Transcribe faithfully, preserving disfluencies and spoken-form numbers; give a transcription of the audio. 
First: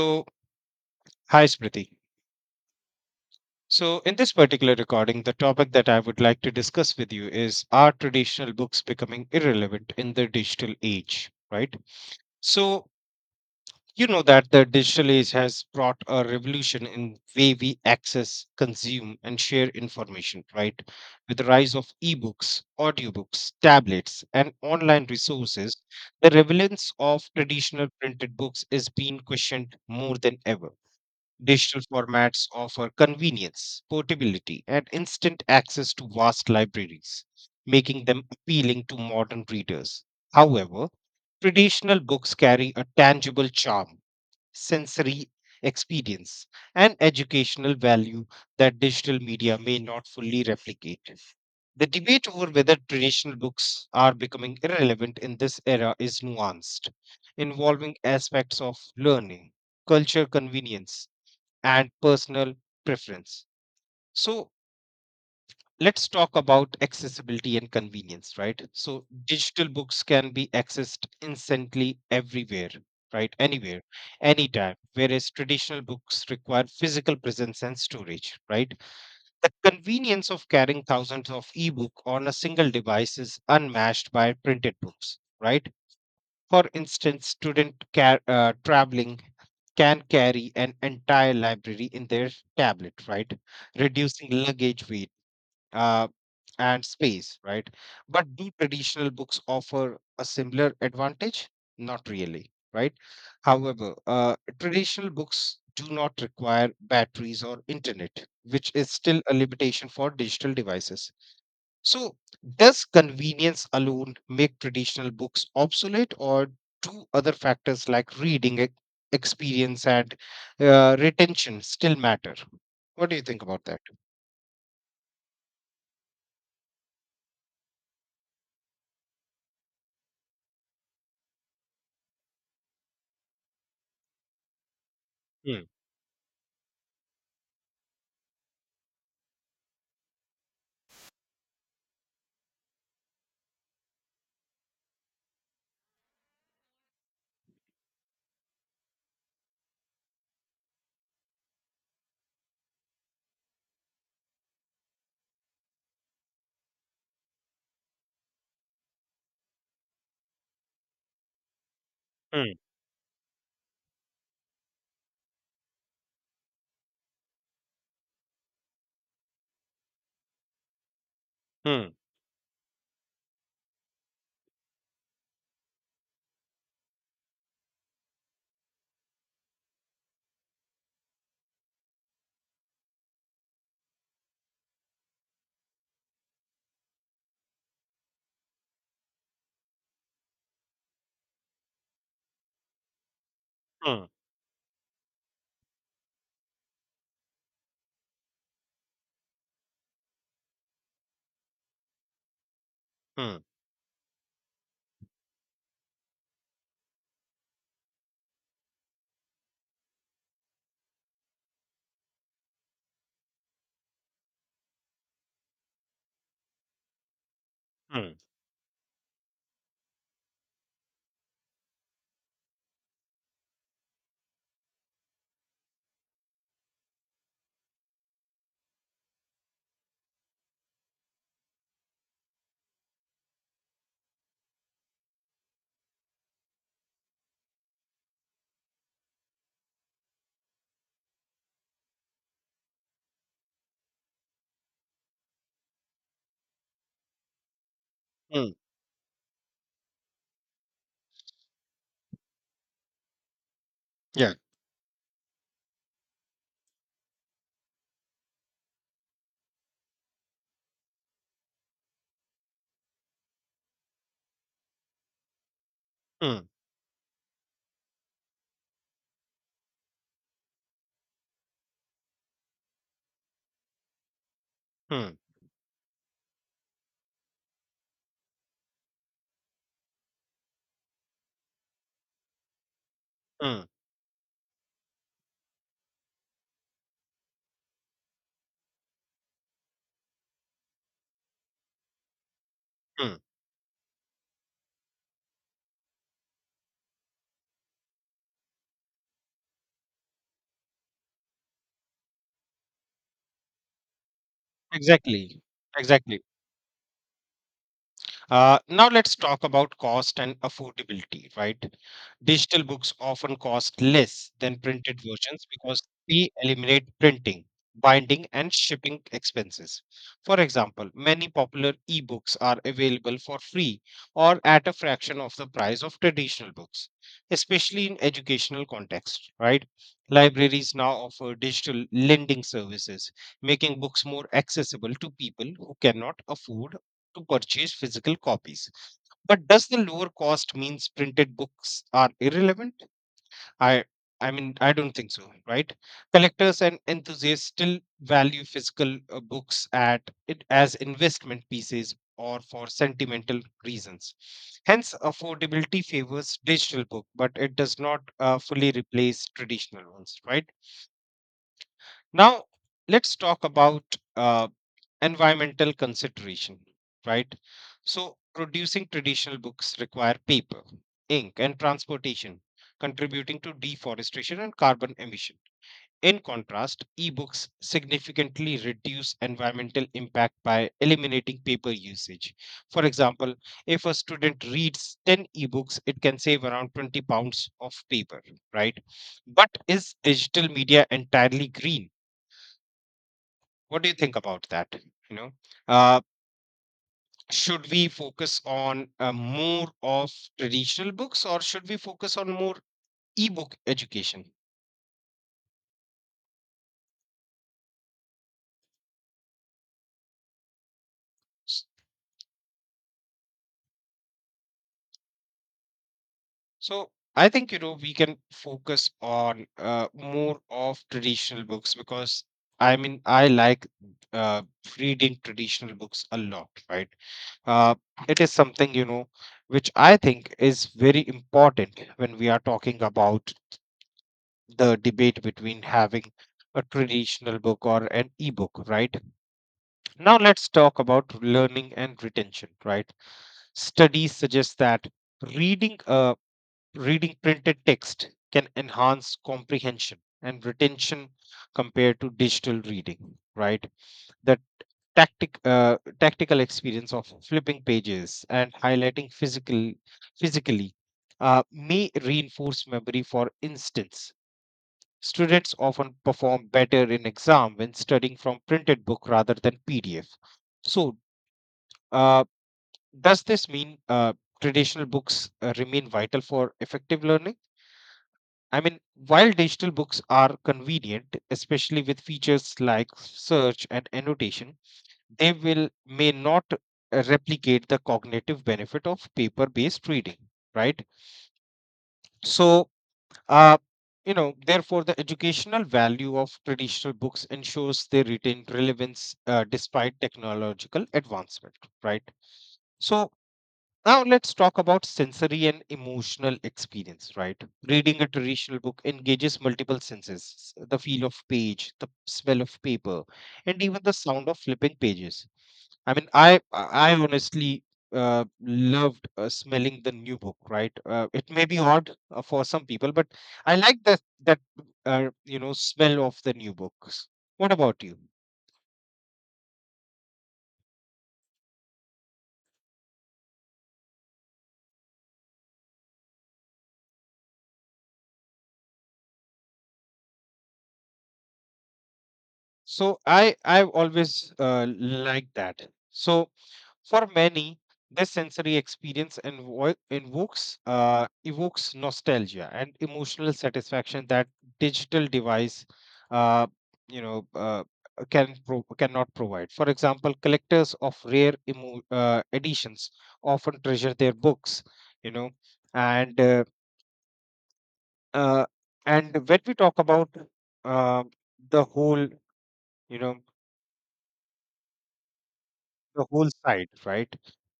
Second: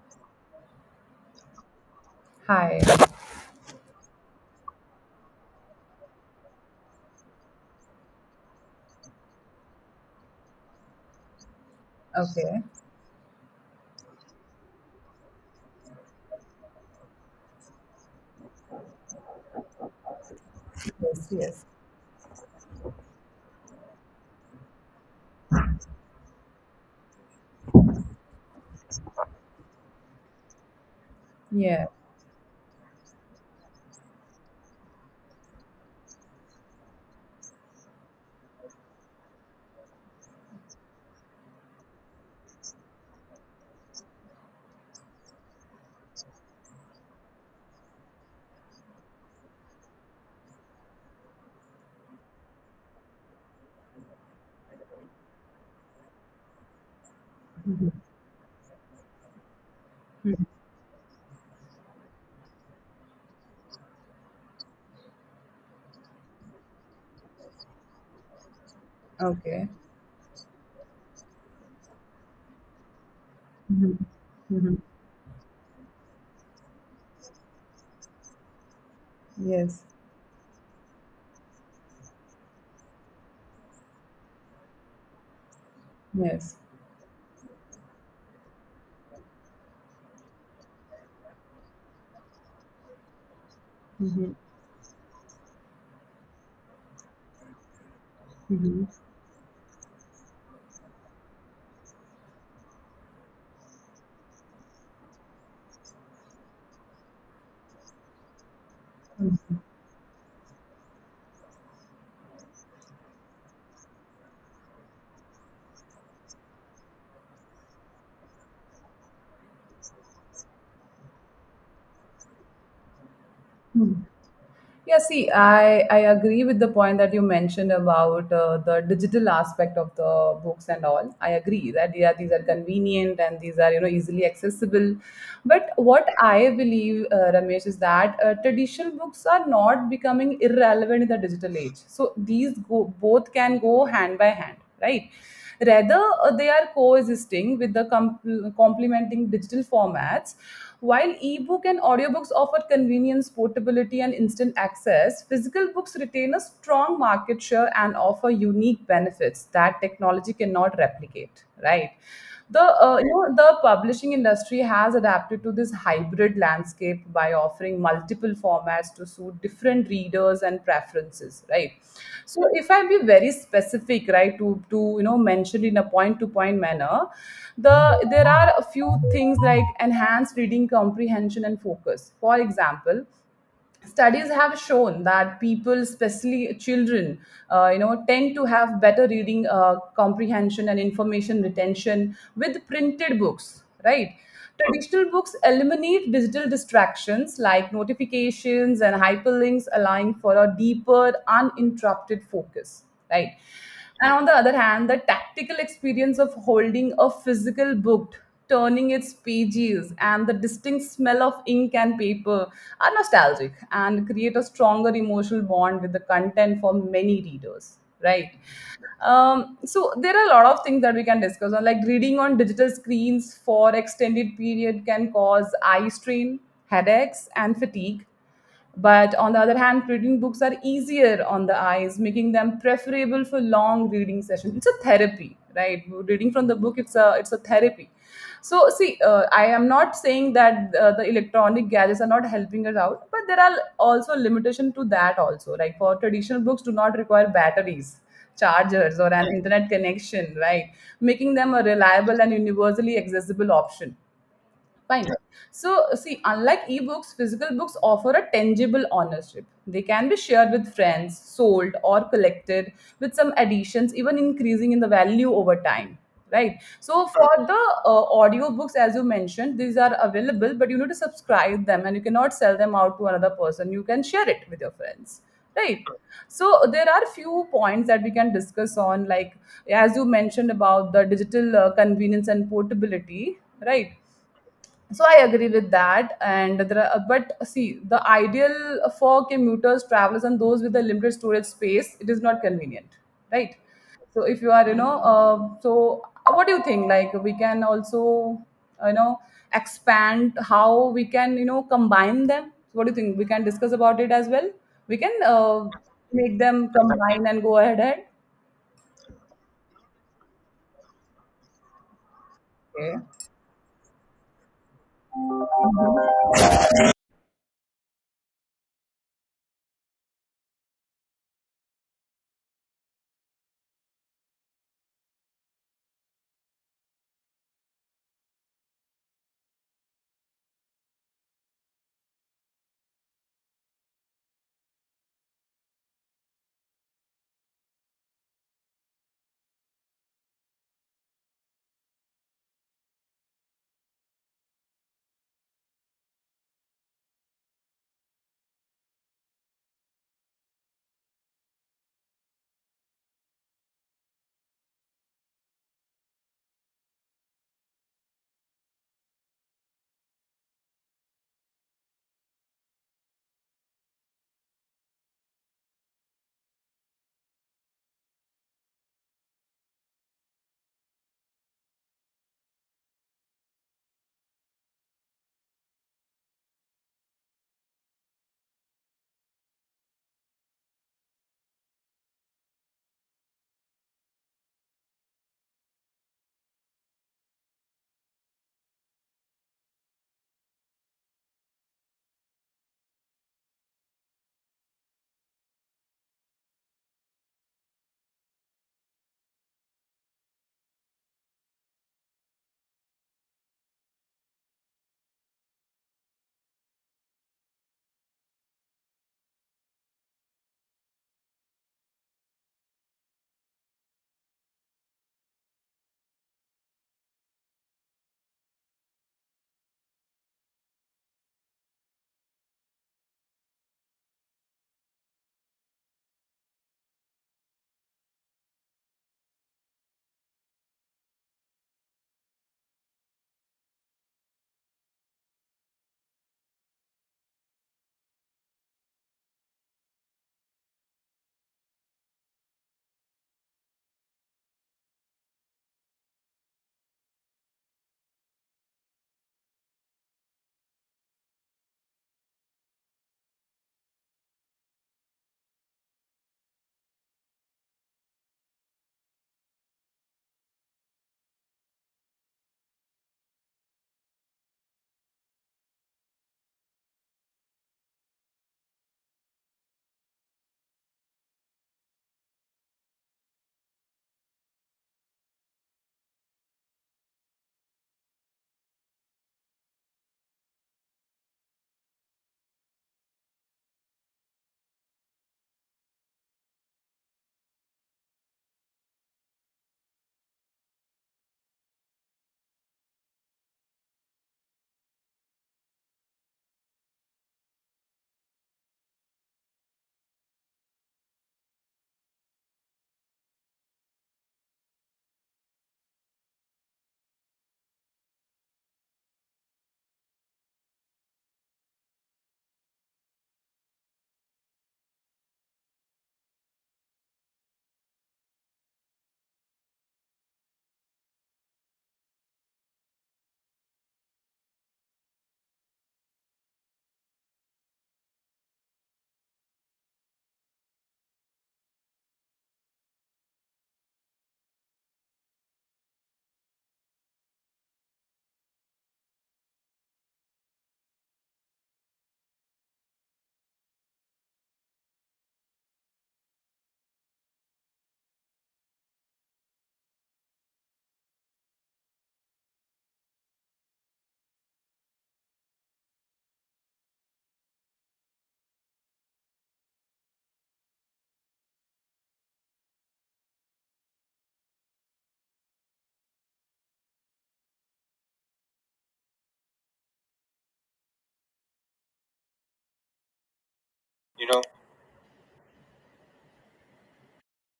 So, hi Smriti. Hi. So, in this particular recording, the topic that I would like to discuss with you is are traditional books becoming irrelevant in the digital age, right? Okay. So, you know that the digital age has brought a revolution in way we access, consume, and share information, right? With the rise of ebooks, audiobooks, tablets, and online resources, the relevance of traditional printed books is being questioned more than ever. Digital Yeah. formats offer convenience, portability, and instant access to vast libraries, making them appealing to modern readers. However, traditional books carry a tangible charm, sensory experience, and educational value that digital media may not fully replicate. The debate over whether traditional books are becoming irrelevant in this era is nuanced, Mhm. involving aspects of learning, culture, Mhm. convenience and personal preference. So let's talk about accessibility and convenience, right? So digital Okay. books can be accessed instantly everywhere, right? Anywhere, Mhm. anytime, Mhm. whereas traditional books require physical presence and storage, right? The Yes. convenience of carrying thousands of ebook on a single device is unmatched by printed books, right? Yes. For instance, student car uh, traveling can carry an entire library in their tablet, right? Reducing Mhm. luggage weight, uh, and space, right? But do Mhm. traditional books offer a similar advantage? Not really, right? However, uh, traditional books do not require batteries or internet, which is still a limitation for digital devices. So, does convenience alone make traditional books obsolete, or do other factors like reading e- experience and uh, retention still matter? What do you think about that? Mhm. Yeah, see, I, I agree with the point that you mentioned about uh, the digital aspect of the books and all. I agree that yeah, these are convenient and these are you know easily accessible. Hmm. But what I believe, uh, Ramesh, is that uh, traditional books are not becoming irrelevant in the digital age. So these go, both can go hand by hand, right? Rather, uh, they are coexisting with the com- complementing digital formats. While ebook and audiobooks offer convenience, portability, and instant access, physical books retain a strong market share and offer unique benefits that technology cannot replicate, right? Hmm. the uh, you know the publishing industry has adapted to this hybrid landscape by offering multiple formats to suit different readers and preferences, right? Hmm. So if I be very specific, right, to to you know mention in a point to point manner, the there are a few things like enhanced reading comprehension and focus. For example, studies have shown that people, especially children, uh, you know tend to have better reading uh, comprehension and information retention with printed books, Hmm. right? Traditional books eliminate digital distractions like notifications and hyperlinks, allowing for a deeper uninterrupted focus, Hmm. right? And on the other hand, the tactical experience of holding a physical book, turning its pages, and the distinct smell of ink and paper are nostalgic and create a stronger emotional bond with the content for many readers, Hmm. right? um, so there are a lot of things that we can discuss on, like reading on digital screens for extended period can cause eye strain, headaches, and fatigue. But on the other hand, reading books are easier on the eyes, making them preferable for long reading sessions. It's a therapy, right? Reading from the book, it's a it's a therapy. So see, uh, I am not saying that uh, the electronic gadgets are not helping us out, but there are also limitation to that also, like for traditional books do not require batteries, Hmm. chargers, or an internet connection, right? Making them a reliable and universally accessible option. Yeah. Fine. So see, unlike ebooks, physical books offer a tangible ownership. They can be shared with friends, sold, or collected with some additions, even increasing in the value over time. Hmm. Right. So for the uh, audiobooks, as you mentioned, these are available, but you need to subscribe them and you cannot sell them out to another person. You can share it with your Hmm. friends. Right. So there are few points that we can discuss on, like as you mentioned about the digital uh, convenience and portability. Hmm. Right, so I agree with that and there are, but see the ideal for commuters, travelers, and those with a limited storage space, it is not convenient, Hmm. right? So if you are you know uh, so what do you think, like we can also, you know expand how we can you know combine them. What do you think? We can discuss about it as well. We can Exactly. uh, Exactly. make them combine and go ahead ahead. Uh, now let's talk about cost and affordability, right? Digital books often cost less than printed versions because they eliminate printing, binding, and shipping expenses. For example, many popular ebooks are available for free or at a fraction of the price of traditional books, especially in educational contexts, right? Libraries now offer digital lending services, making books more accessible to people who cannot afford to purchase physical copies. But does the lower cost means printed books are irrelevant? I I mean I don't think so, right? Collectors and enthusiasts still value physical uh, books at it as investment pieces or for sentimental reasons. Hence, affordability favors digital book, but it does not uh, fully replace traditional ones, right? Now, let's talk about uh, environmental consideration, right? So producing traditional books require paper, ink, and transportation, contributing to deforestation and carbon emission. In contrast, ebooks significantly reduce environmental impact by eliminating paper usage. For example, if a student reads ten ebooks, it can save around twenty pounds of paper, right? But is digital media entirely green? What do you think about that? You know, uh, should we focus on uh, more of traditional books or should we focus on more ebook education? S- so I think, you know, we can focus on uh, more of traditional books because I mean I like uh, reading traditional books a lot, right? uh, it is something, you know, which I think is very important when we are talking about the debate between having a traditional book or an ebook, right? Now let's talk about learning and retention, right? Studies suggest that reading uh, reading printed text can enhance comprehension and retention compared to digital reading, right? The tactic uh, tactical experience of flipping pages and highlighting physical physically uh, may reinforce memory. For instance, students often perform better in exam when studying from printed book rather than P D F. So, uh, does this mean uh, traditional books uh, remain vital for effective learning? I mean, while digital books are convenient, especially with features like search and annotation, they will may not uh, replicate the cognitive benefit of paper-based reading, right? So, uh, you know, therefore, the educational value of traditional books ensures they retain relevance uh, despite technological advancement, right? So, now let's talk about sensory and emotional experience, right? Reading a traditional book engages multiple senses, the feel of page, the smell of paper, and even the sound of flipping pages. I mean, I I honestly uh, loved uh, smelling the new book, right? Uh, it may be odd uh, for some people, but I like that that uh, you know smell of the new books. What about you? So I I've always uh, liked that. So, for many, this sensory experience invo- invokes uh, evokes nostalgia and emotional satisfaction that digital device, uh, you know, uh, can pro- cannot provide. For example, collectors of rare emo- uh, editions often treasure their books, you know, and uh, uh, and when we talk about, uh, the whole, you know, Okay. the whole side, right?